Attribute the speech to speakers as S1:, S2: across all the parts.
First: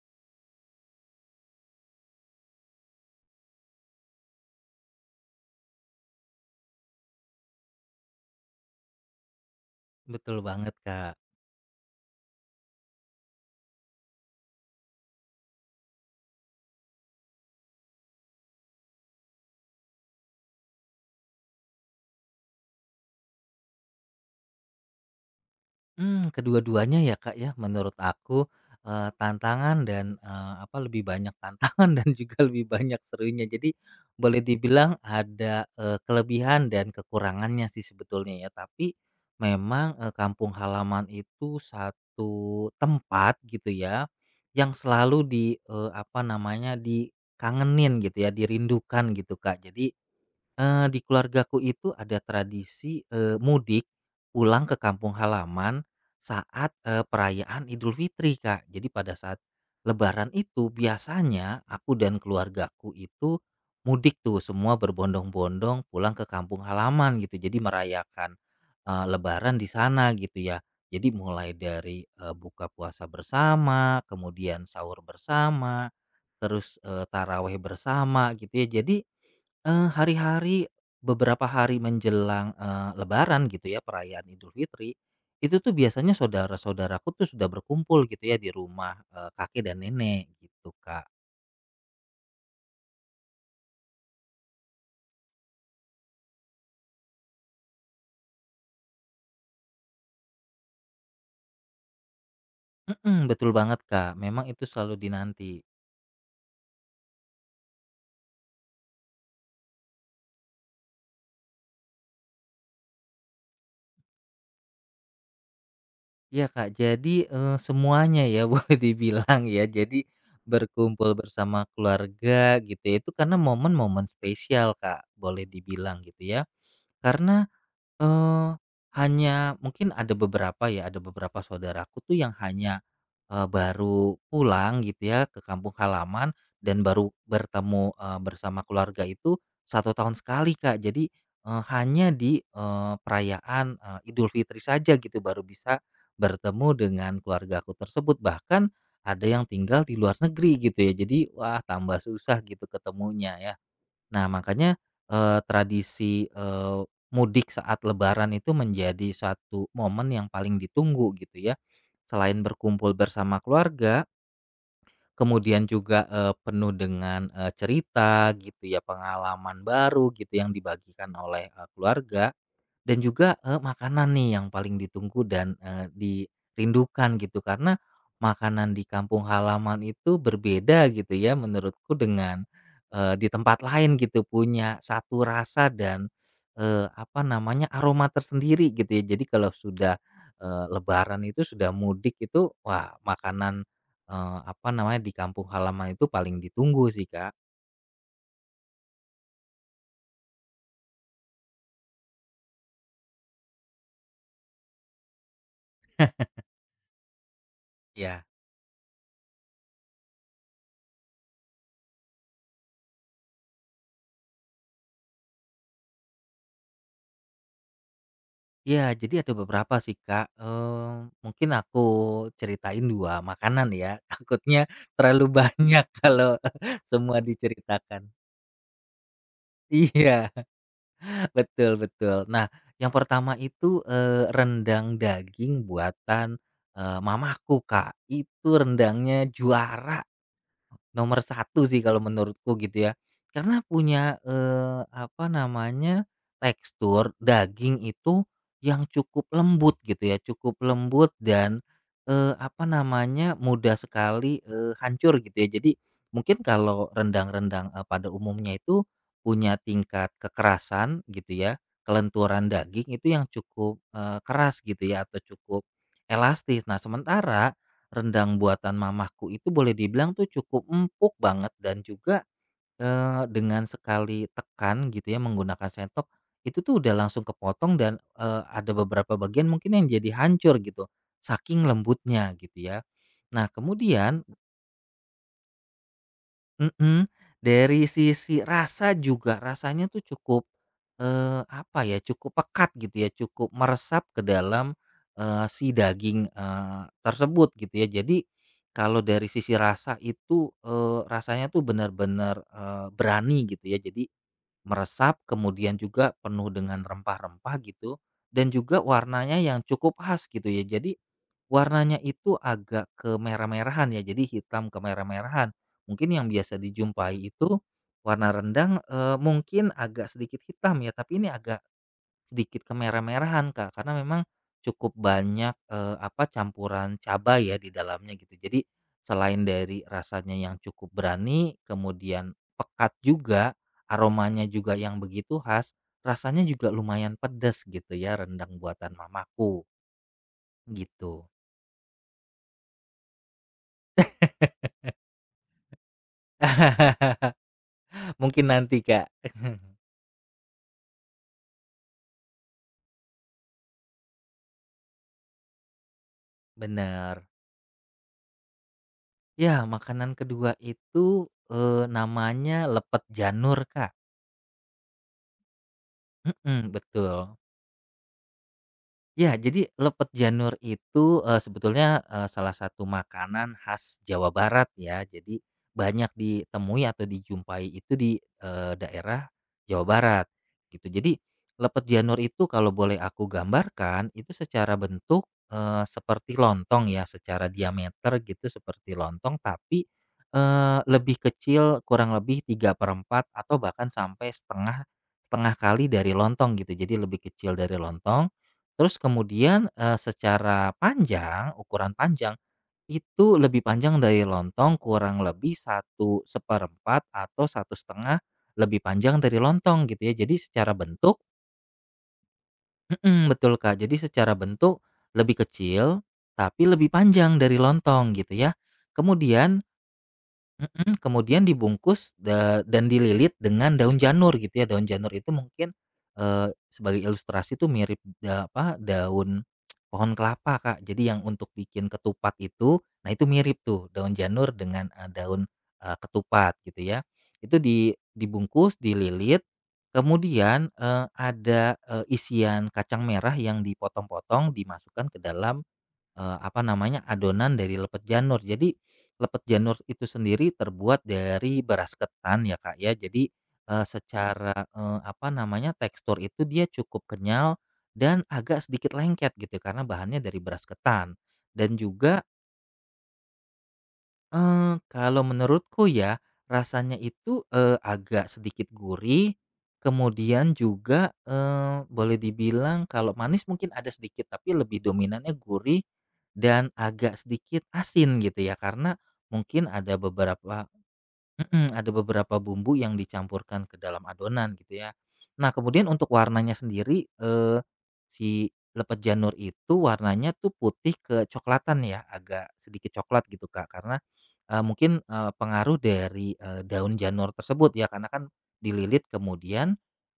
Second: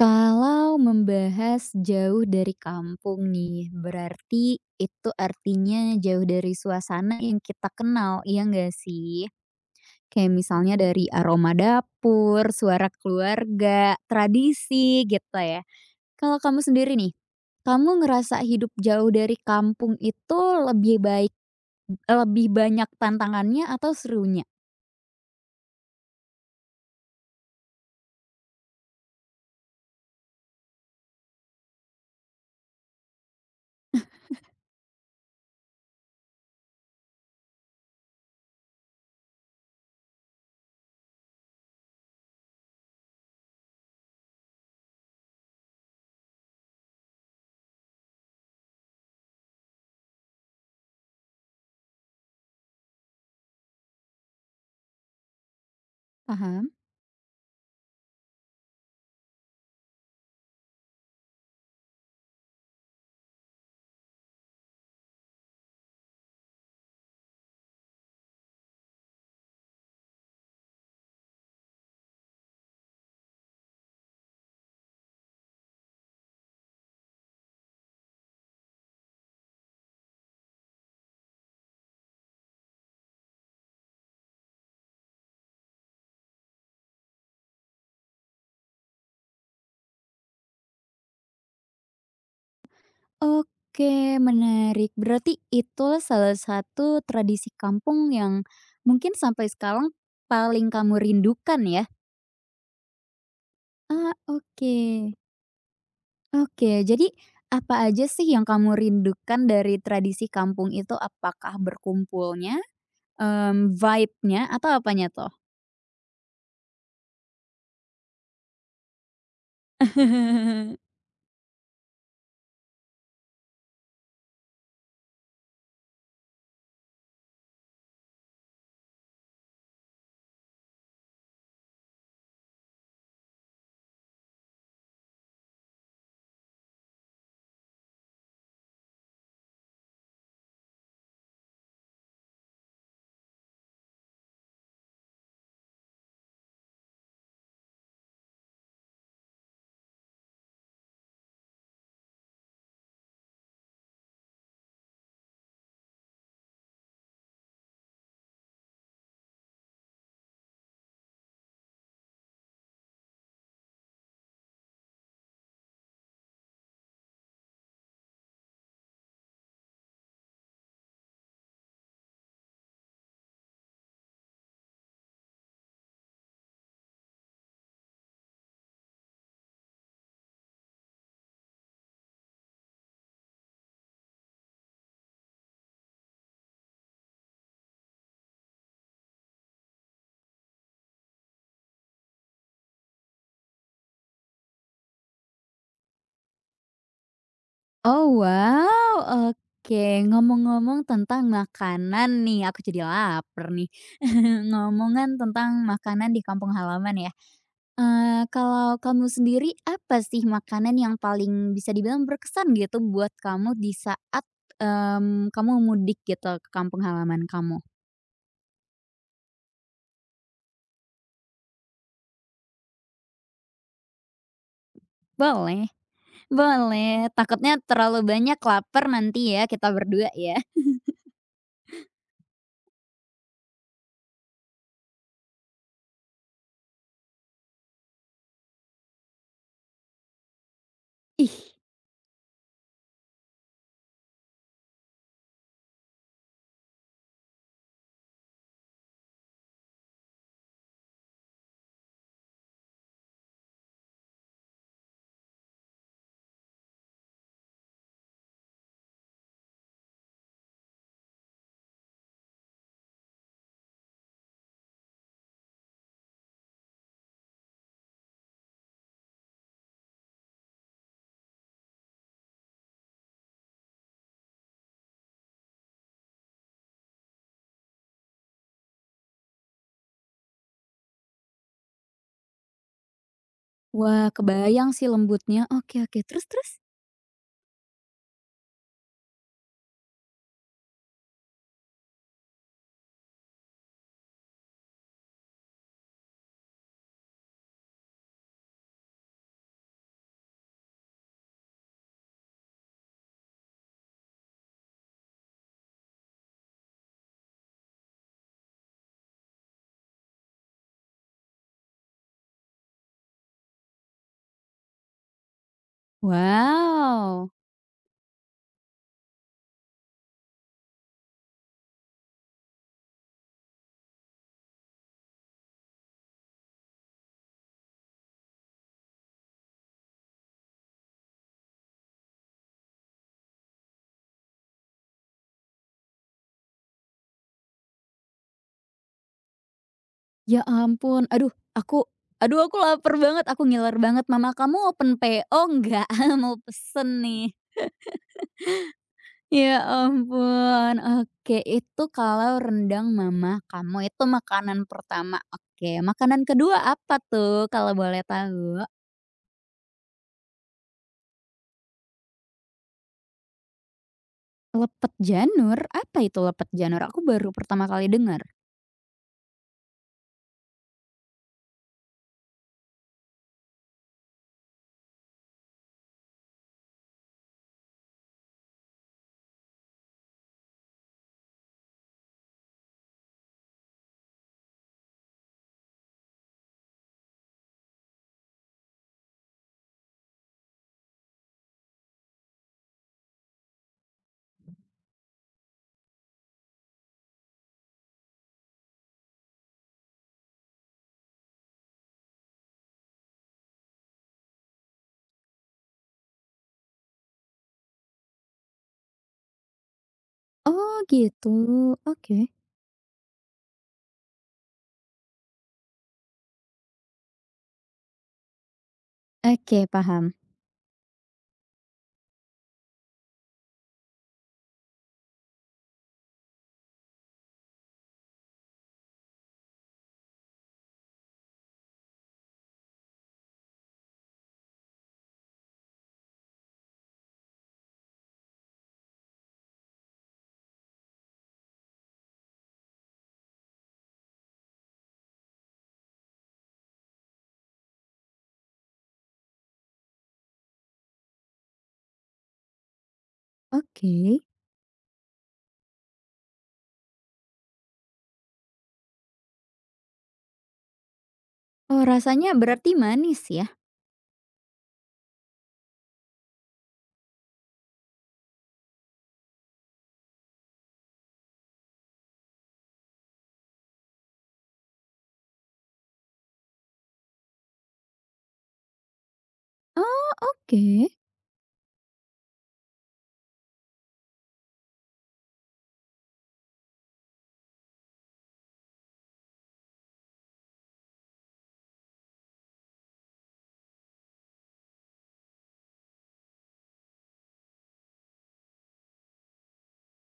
S1: Kalau membahas jauh dari kampung nih, berarti itu artinya jauh dari suasana yang kita kenal, iya nggak sih? Kayak
S2: Betul banget,
S1: misalnya dari
S2: Kak.
S1: aroma dapur, suara keluarga, tradisi gitu ya. Kalau kamu sendiri nih, kamu ngerasa hidup jauh dari kampung itu lebih baik lebih banyak tantangannya atau serunya?
S2: Kedua-duanya ya, Kak, ya, menurut aku, tantangan dan, lebih banyak tantangan dan juga lebih banyak serunya. Jadi boleh dibilang ada, kelebihan dan kekurangannya sih sebetulnya ya. Tapi memang, kampung halaman itu satu tempat gitu ya, yang selalu di, eee, apa namanya, dikangenin gitu ya, dirindukan gitu, Kak. Jadi di keluargaku itu ada tradisi, mudik pulang ke kampung halaman saat,
S1: Paham.
S2: perayaan Idul Fitri, Kak. Jadi pada saat lebaran itu biasanya aku dan keluargaku itu mudik tuh, semua berbondong-bondong pulang ke kampung halaman gitu. Jadi merayakan, lebaran di sana gitu ya. Jadi mulai dari, buka puasa bersama, kemudian sahur bersama, terus, tarawih bersama gitu ya. Jadi Eee, hari-hari beberapa hari menjelang, lebaran gitu ya, perayaan Idul Fitri, itu tuh biasanya saudara-saudaraku tuh sudah berkumpul gitu ya di rumah, kakek dan nenek gitu, Kak.
S1: Oke, menarik. Berarti itu salah satu tradisi kampung yang mungkin sampai sekarang paling kamu rindukan ya?
S2: Mhm, betul banget, Kak,
S1: Ah,
S2: memang itu
S1: oke.
S2: selalu dinanti.
S1: Oke, jadi apa aja sih yang kamu rindukan dari tradisi kampung itu? Apakah berkumpulnya, vibe-nya, atau apanya tuh?
S2: Ya Kak, jadi, semuanya ya boleh dibilang ya, jadi berkumpul bersama keluarga gitu ya, itu karena momen-momen spesial, Kak, boleh dibilang gitu ya. Karena Eee, hanya mungkin ada beberapa ya, ada beberapa saudaraku tuh yang hanya, baru pulang gitu ya ke kampung halaman dan baru bertemu, bersama keluarga itu satu tahun sekali, Kak. Jadi, hanya di, perayaan, Idul Fitri saja gitu baru bisa bertemu dengan keluargaku tersebut. Bahkan ada yang tinggal di luar negeri gitu ya. Jadi wah tambah susah gitu ketemunya ya. Nah, makanya, tradisi, mudik saat lebaran itu menjadi satu momen yang paling ditunggu gitu ya. Selain berkumpul bersama keluarga, kemudian juga, penuh dengan, cerita gitu ya, pengalaman baru gitu yang dibagikan oleh, keluarga. Dan juga, makanan nih yang paling ditunggu dan, dirindukan gitu karena makanan di kampung halaman itu berbeda gitu ya menurutku dengan, di tempat lain gitu punya satu rasa dan, apa namanya aroma tersendiri gitu ya. Jadi kalau sudah, lebaran itu sudah mudik itu wah makanan, apa namanya di kampung halaman itu paling ditunggu sih Kak,
S1: Oh, wow, oke. Ngomong-ngomong tentang makanan nih, aku jadi lapar nih. Ngomongan tentang makanan di kampung halaman ya?
S2: ya.
S1: Kalau kamu sendiri, apa sih makanan yang paling bisa dibilang berkesan gitu buat kamu di saat, kamu mudik gitu ke kampung halaman kamu?
S2: Ya, jadi ada beberapa sih, Kak, mungkin aku ceritain 2 makanan ya, takutnya terlalu
S1: Boleh,
S2: banyak kalau
S1: boleh,
S2: semua
S1: takutnya
S2: diceritakan.
S1: terlalu banyak laper nanti ya kita berdua
S2: Iya,
S1: ya.
S2: betul betul. Nah, yang pertama itu, rendang daging buatan, mamaku, Kak. Itu rendangnya juara. Nomor
S1: Ih,
S2: satu sih kalau menurutku gitu ya. Karena punya, tekstur daging itu yang cukup lembut gitu ya, cukup lembut dan, mudah sekali, hancur gitu ya. Jadi mungkin kalau rendang-rendang, pada umumnya itu punya tingkat kekerasan gitu ya, kelenturan daging itu yang cukup, keras gitu ya atau cukup elastis. Nah sementara rendang buatan mamahku itu boleh dibilang tuh cukup empuk banget dan juga, dengan sekali tekan gitu ya menggunakan sendok, itu tuh udah langsung kepotong dan, ada beberapa bagian mungkin yang jadi hancur gitu, saking lembutnya gitu ya. Nah
S1: wah
S2: kemudian,
S1: kebayang sih lembutnya, oke, oke, terus terus?
S2: Mhm, dari sisi rasa juga, rasanya tuh cukup, cukup pekat gitu ya, cukup meresap ke dalam, si daging, tersebut gitu ya. Jadi kalau dari sisi rasa itu, rasanya tuh benar-benar, berani gitu ya. Jadi meresap, kemudian juga penuh dengan rempah-rempah gitu, dan juga warnanya yang cukup khas gitu ya. Jadi, warnanya itu agak kemerah-merahan ya, jadi hitam kemerah-merahan. Mungkin yang biasa dijumpai
S1: Wow,
S2: itu warna rendang, mungkin agak sedikit hitam ya, tapi ini agak sedikit kemerah-merahan, Kak, karena memang cukup banyak, campuran cabai ya di dalamnya gitu. Jadi selain dari rasanya yang cukup berani, kemudian pekat juga, aromanya juga yang begitu khas, rasanya juga lumayan pedas gitu ya rendang buatan mamaku,
S1: ya ampun,
S2: gitu.
S1: aku aduh aku laper banget, aku ngiler banget, mama kamu open PO nggak? Mau pesen nih.
S2: Mungkin nanti, Kak.
S1: Ya ampun, oke itu kalau rendang mama kamu itu makanan pertama, oke. Makanan kedua apa
S2: Bener.
S1: tuh kalau boleh tahu?
S2: Ya, makanan kedua itu, namanya lepet janur, Kak.
S1: Lepet janur? Apa itu lepet
S2: Mhm,
S1: janur? Aku baru
S2: betul.
S1: pertama kali dengar.
S2: Ya, jadi lepet janur itu, sebetulnya, salah satu makanan khas Jawa Barat ya. Jadi banyak ditemui atau dijumpai itu di, daerah Jawa Barat gitu. Jadi lepet janur itu kalau boleh aku gambarkan itu secara bentuk, seperti lontong ya, secara diameter gitu seperti lontong tapi, lebih kecil kurang lebih 3/4 atau bahkan sampai setengah setengah kali dari lontong gitu. Jadi lebih kecil dari lontong. Terus kemudian, secara panjang, ukuran panjang, itu lebih panjang dari lontong kurang lebih satu seperempat atau satu setengah lebih panjang dari lontong gitu ya. Jadi secara
S1: Oh
S2: bentuk
S1: gitu, oke.
S2: mhm, betul Kak. Jadi secara bentuk lebih kecil, tapi lebih panjang dari lontong gitu ya. Kemudian
S1: Oke, paham.
S2: Mhm, kemudian dibungkus dan dililit dengan daun janur gitu ya, daun janur itu mungkin, sebagai ilustrasi tuh mirip daun pohon kelapa, Kak. Jadi yang untuk bikin ketupat itu, nah itu mirip tuh daun janur dengan, daun, ketupat gitu ya. Itu dibungkus, dililit, kemudian, ada, isian kacang merah yang dipotong-potong dimasukkan ke dalam adonan dari lepet janur. Jadi, lepet janur itu sendiri terbuat dari beras ketan ya, Kak, ya. Jadi,
S1: Oke.
S2: secara, tekstur itu dia cukup kenyal dan agak sedikit lengket gitu karena bahannya dari beras ketan. Dan
S1: Oh,
S2: juga,
S1: rasanya berarti manis ya?
S2: Kalau menurutku ya, rasanya itu, agak sedikit gurih, kemudian juga, boleh dibilang kalau manis mungkin ada sedikit, tapi lebih dominannya gurih dan agak sedikit asin gitu ya, karena mungkin ada
S1: Oh, oke.
S2: beberapa Mhm, ada beberapa bumbu yang dicampurkan ke dalam adonan gitu ya. Nah kemudian untuk warnanya sendiri, si lepet janur itu warnanya tuh putih kecoklatan ya, agak sedikit coklat gitu Kak, karena, pengaruh dari, daun janur tersebut ya, karena kan dililit kemudian,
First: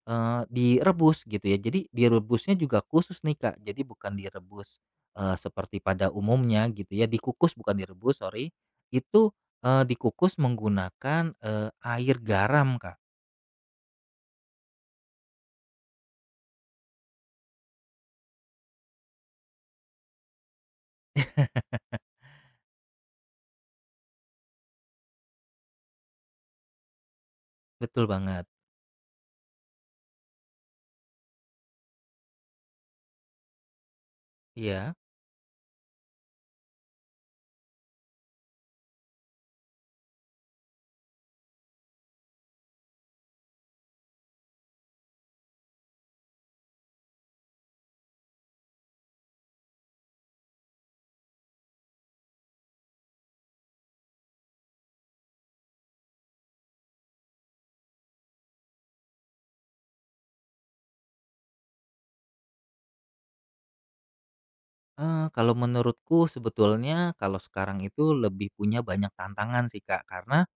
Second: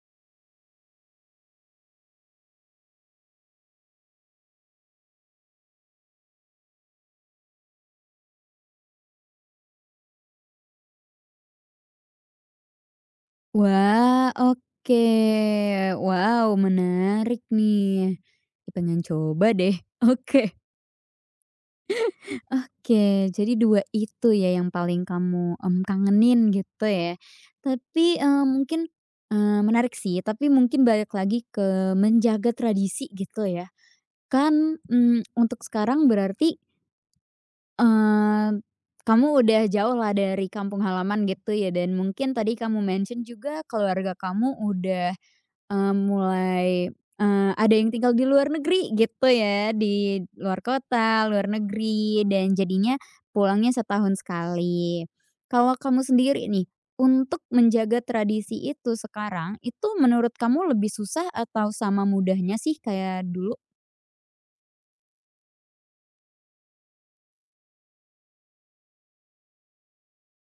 S2: direbus gitu ya. Jadi direbusnya juga khusus nih Kak, jadi bukan direbus, seperti pada umumnya gitu ya, dikukus bukan direbus, sorry. Itu dikukus menggunakan, air garam, Kak.
S1: Wah, oke, wow menarik nih. Pengen coba deh, oke. Oke, jadi 2 itu ya yang paling kamu, kangenin gitu ya.
S2: Betul
S1: Tapi,
S2: banget,
S1: menarik sih, tapi mungkin balik lagi ke menjaga tradisi gitu ya. Kan,
S2: iya.
S1: untuk sekarang berarti, eee, kamu udah jauh lah dari kampung halaman gitu ya, dan mungkin tadi kamu mention juga keluarga kamu udah mulai, ada yang tinggal di luar negeri gitu ya, di luar kota, luar negeri, dan jadinya pulangnya setahun sekali. Kalau kamu sendiri nih, untuk menjaga tradisi itu sekarang, itu menurut kamu lebih susah atau sama mudahnya sih kayak dulu?
S2: Kalau menurutku sebetulnya kalau sekarang itu lebih punya banyak tantangan sih, Kak, karena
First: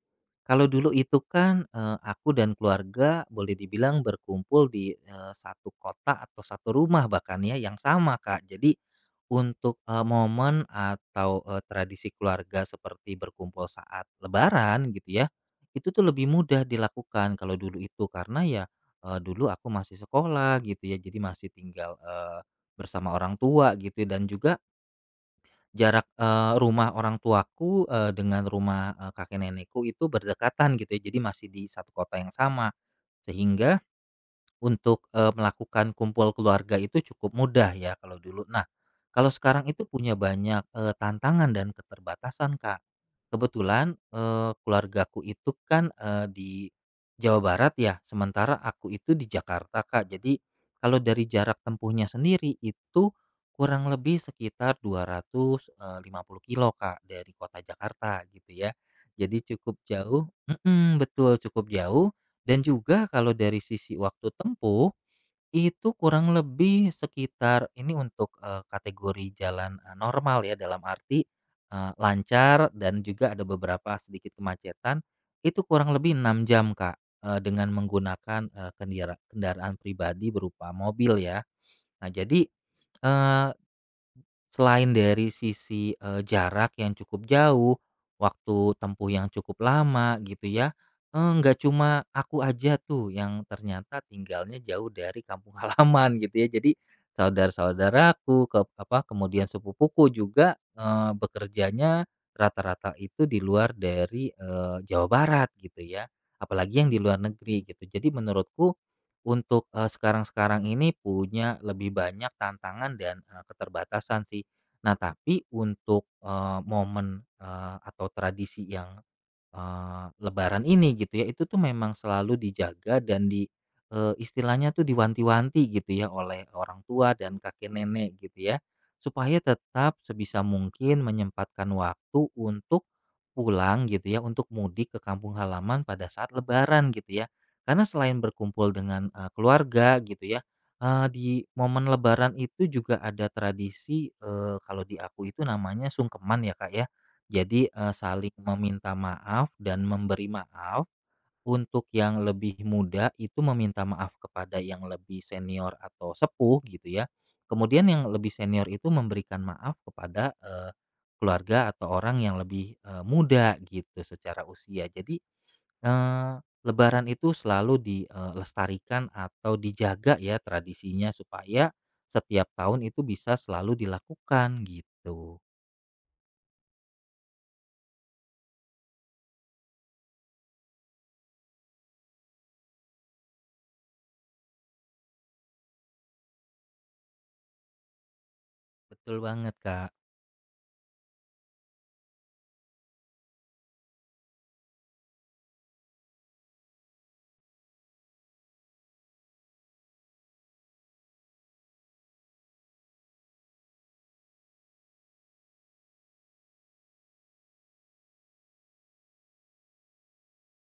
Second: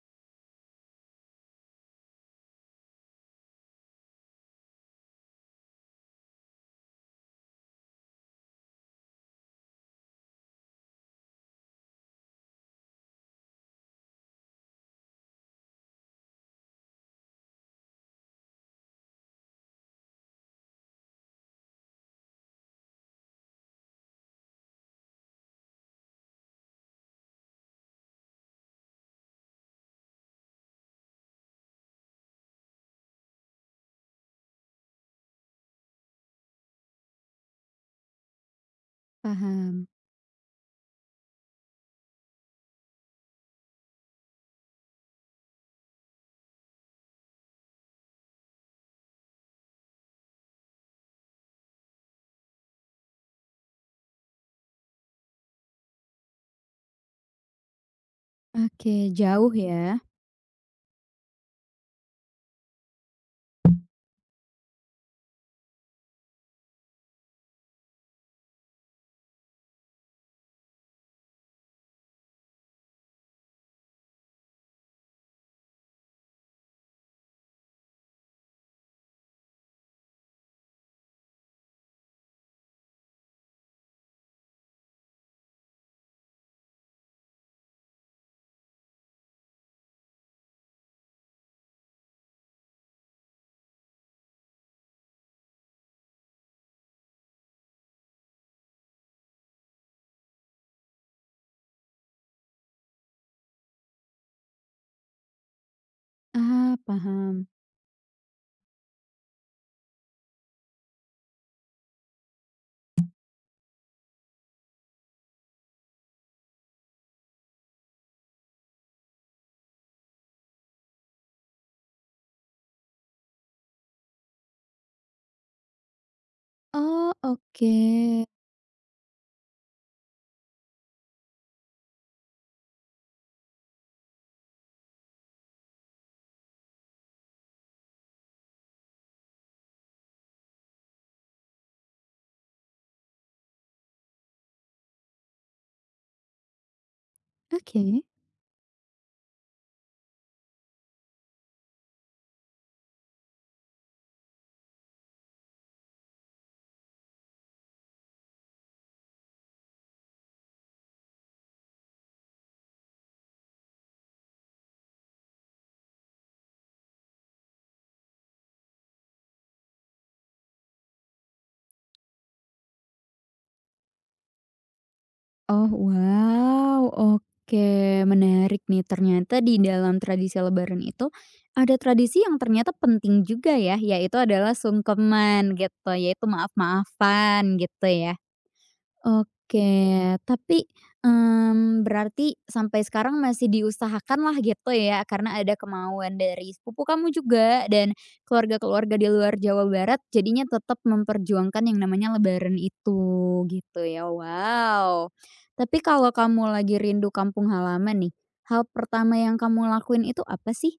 S2: kalau dulu itu kan, aku dan keluarga boleh dibilang berkumpul di, satu kota atau satu rumah bahkan ya yang sama, Kak. Jadi untuk, momen atau, tradisi keluarga seperti berkumpul saat lebaran gitu ya, itu tuh lebih mudah dilakukan kalau dulu itu karena ya, dulu aku masih sekolah gitu ya, jadi masih tinggal, bersama orang tua gitu dan juga jarak, rumah orang tuaku, dengan rumah, kakek nenekku itu berdekatan gitu ya, jadi masih di satu kota yang sama. Sehingga untuk, melakukan kumpul keluarga itu cukup mudah ya kalau dulu. Nah, kalau sekarang itu
S1: Paham.
S2: punya banyak, tantangan dan keterbatasan, Kak. Kebetulan, keluargaku itu kan, di Jawa Barat ya, sementara aku itu di Jakarta, Kak. Jadi kalau dari jarak tempuhnya sendiri itu kurang lebih sekitar 200, 50 kilometer, Kak, dari kota Jakarta gitu ya.
S1: Oke,
S2: Jadi
S1: jauh
S2: cukup
S1: ya?
S2: jauh mhm, betul, cukup jauh dan juga kalau dari sisi waktu tempuh, itu kurang lebih sekitar ini untuk, kategori jalan, normal ya dalam arti, lancar dan juga ada beberapa sedikit kemacetan, itu kurang lebih 6 jam Kak, dengan menggunakan, kendaraan pribadi berupa mobil ya. Nah jadi, selain dari sisi, jarak yang cukup jauh, waktu tempuh yang cukup lama gitu ya, nggak cuma aku aja tuh yang ternyata tinggalnya jauh dari kampung halaman gitu ya. Jadi saudara-saudaraku, kemudian sepupuku juga, bekerjanya rata-rata itu di luar dari, Jawa Barat gitu ya,
S1: Ah,
S2: apalagi yang di luar
S1: paham.
S2: negeri gitu. Jadi menurutku untuk, sekarang-sekarang ini punya lebih banyak tantangan dan, keterbatasan sih. Nah tapi untuk, momen, atau tradisi yang lebaran ini gitu ya, itu tuh memang selalu dijaga dan istilahnya tuh diwanti-wanti gitu ya oleh orang tua
S1: Oh,
S2: dan kakek
S1: oke.
S2: nenek gitu ya, supaya tetap sebisa mungkin menyempatkan waktu untuk pulang gitu ya, untuk mudik ke kampung halaman pada saat lebaran gitu ya. Karena selain berkumpul dengan, keluarga gitu ya, di momen lebaran itu juga ada tradisi, kalau di aku itu namanya sungkeman ya, Kak, ya. Jadi,
S1: Oke.
S2: saling meminta maaf dan memberi maaf, untuk yang lebih muda itu meminta maaf kepada yang lebih senior atau sepuh gitu ya. Kemudian yang lebih senior itu memberikan maaf kepada, keluarga atau orang yang lebih, muda gitu secara usia. Jadi, eee, lebaran itu selalu dilestarikan atau dijaga ya tradisinya supaya setiap tahun itu bisa selalu dilakukan gitu.
S1: Oh, wow, oke, menarik nih. Ternyata di dalam tradisi lebaran itu ada tradisi yang ternyata penting juga ya, yaitu adalah sungkeman gitu, yaitu maaf-maafan gitu ya.
S2: Betul banget, Kak.
S1: Oke, tapi, berarti sampai sekarang masih diusahakan lah gitu ya, karena ada kemauan dari sepupu kamu juga dan keluarga-keluarga di luar Jawa Barat, jadinya tetap memperjuangkan yang namanya lebaran itu, gitu ya. Wow. Tapi kalau kamu lagi rindu kampung halaman nih, hal pertama yang kamu lakuin itu apa sih?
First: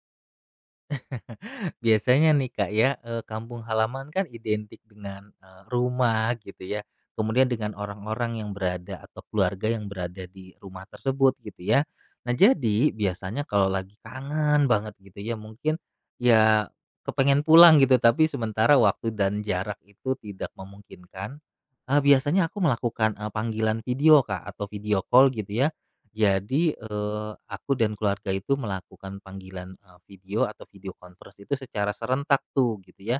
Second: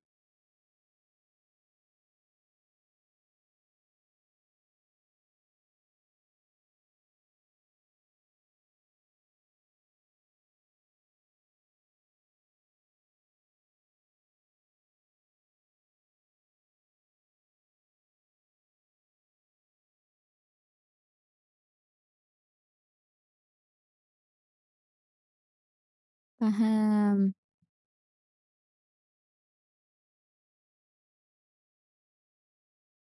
S2: Biasanya nih Kak ya, kampung halaman kan identik dengan, rumah gitu ya, kemudian dengan orang-orang yang berada atau keluarga yang berada di rumah tersebut gitu ya. Nah jadi biasanya kalau lagi kangen banget gitu ya mungkin, ya kepengen pulang gitu tapi sementara waktu dan jarak itu tidak memungkinkan, biasanya aku melakukan, panggilan video Kak atau video call gitu ya, jadi,
S1: Paham.
S2: aku dan keluarga itu melakukan panggilan, video atau video conference itu secara serentak tuh gitu ya.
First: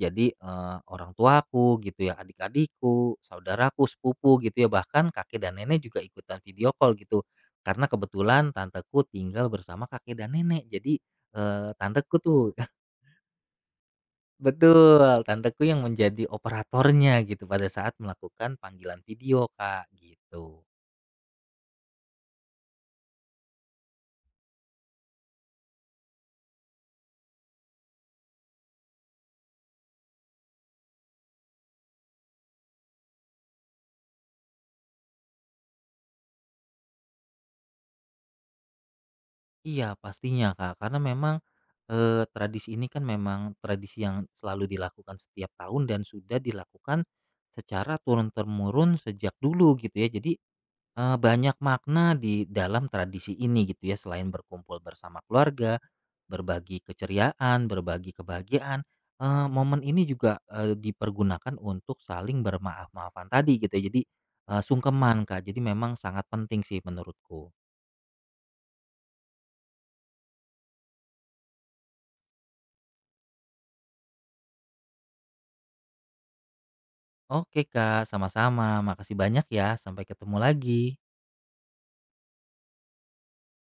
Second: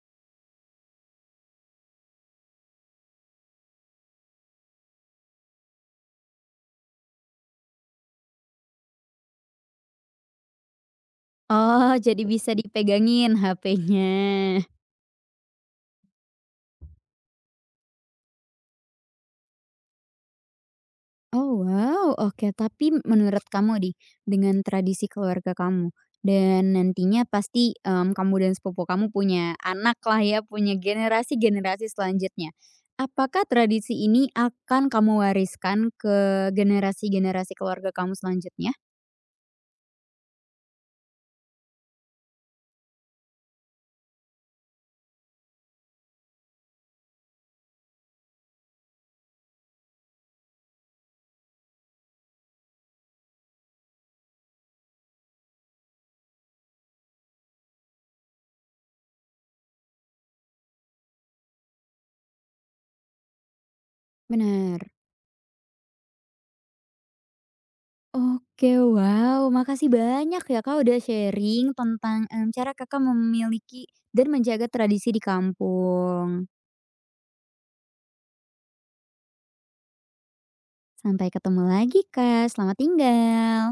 S2: Jadi, orang tuaku gitu ya, adik-adikku, saudaraku, sepupu gitu ya, bahkan kakek dan nenek juga ikutan video call gitu. Karena kebetulan tanteku tinggal bersama kakek dan nenek. Jadi,
S1: Oh,
S2: tanteku
S1: jadi
S2: tuh
S1: bisa dipegangin HP-nya.
S2: betul, tanteku yang menjadi operatornya gitu pada saat melakukan panggilan video, Kak, gitu.
S1: Oh wow, oke. Tapi menurut kamu nih, dengan tradisi keluarga kamu dan nantinya pasti, kamu dan sepupu kamu punya anak lah ya, punya generasi-generasi selanjutnya. Apakah tradisi ini akan kamu wariskan ke generasi-generasi keluarga kamu selanjutnya?
S2: Iya pastinya Kak, karena memang, tradisi ini kan memang tradisi yang selalu dilakukan setiap tahun dan sudah dilakukan secara turun-temurun sejak dulu gitu ya. Jadi, banyak makna di dalam tradisi ini gitu ya, selain berkumpul bersama keluarga, berbagi keceriaan, berbagi kebahagiaan, momen ini juga, dipergunakan untuk saling bermaaf-maafan tadi gitu ya. Jadi,
S1: Benar.
S2: sungkeman Kak, jadi memang sangat penting sih menurutku.
S1: Oke, wow, makasih banyak ya Kak udah sharing tentang, cara Kakak memiliki dan menjaga tradisi di kampung.
S2: Oke Kak, sama-sama. Makasih banyak ya. Sampai ketemu lagi.
S1: Sampai ketemu lagi Kak, selamat tinggal.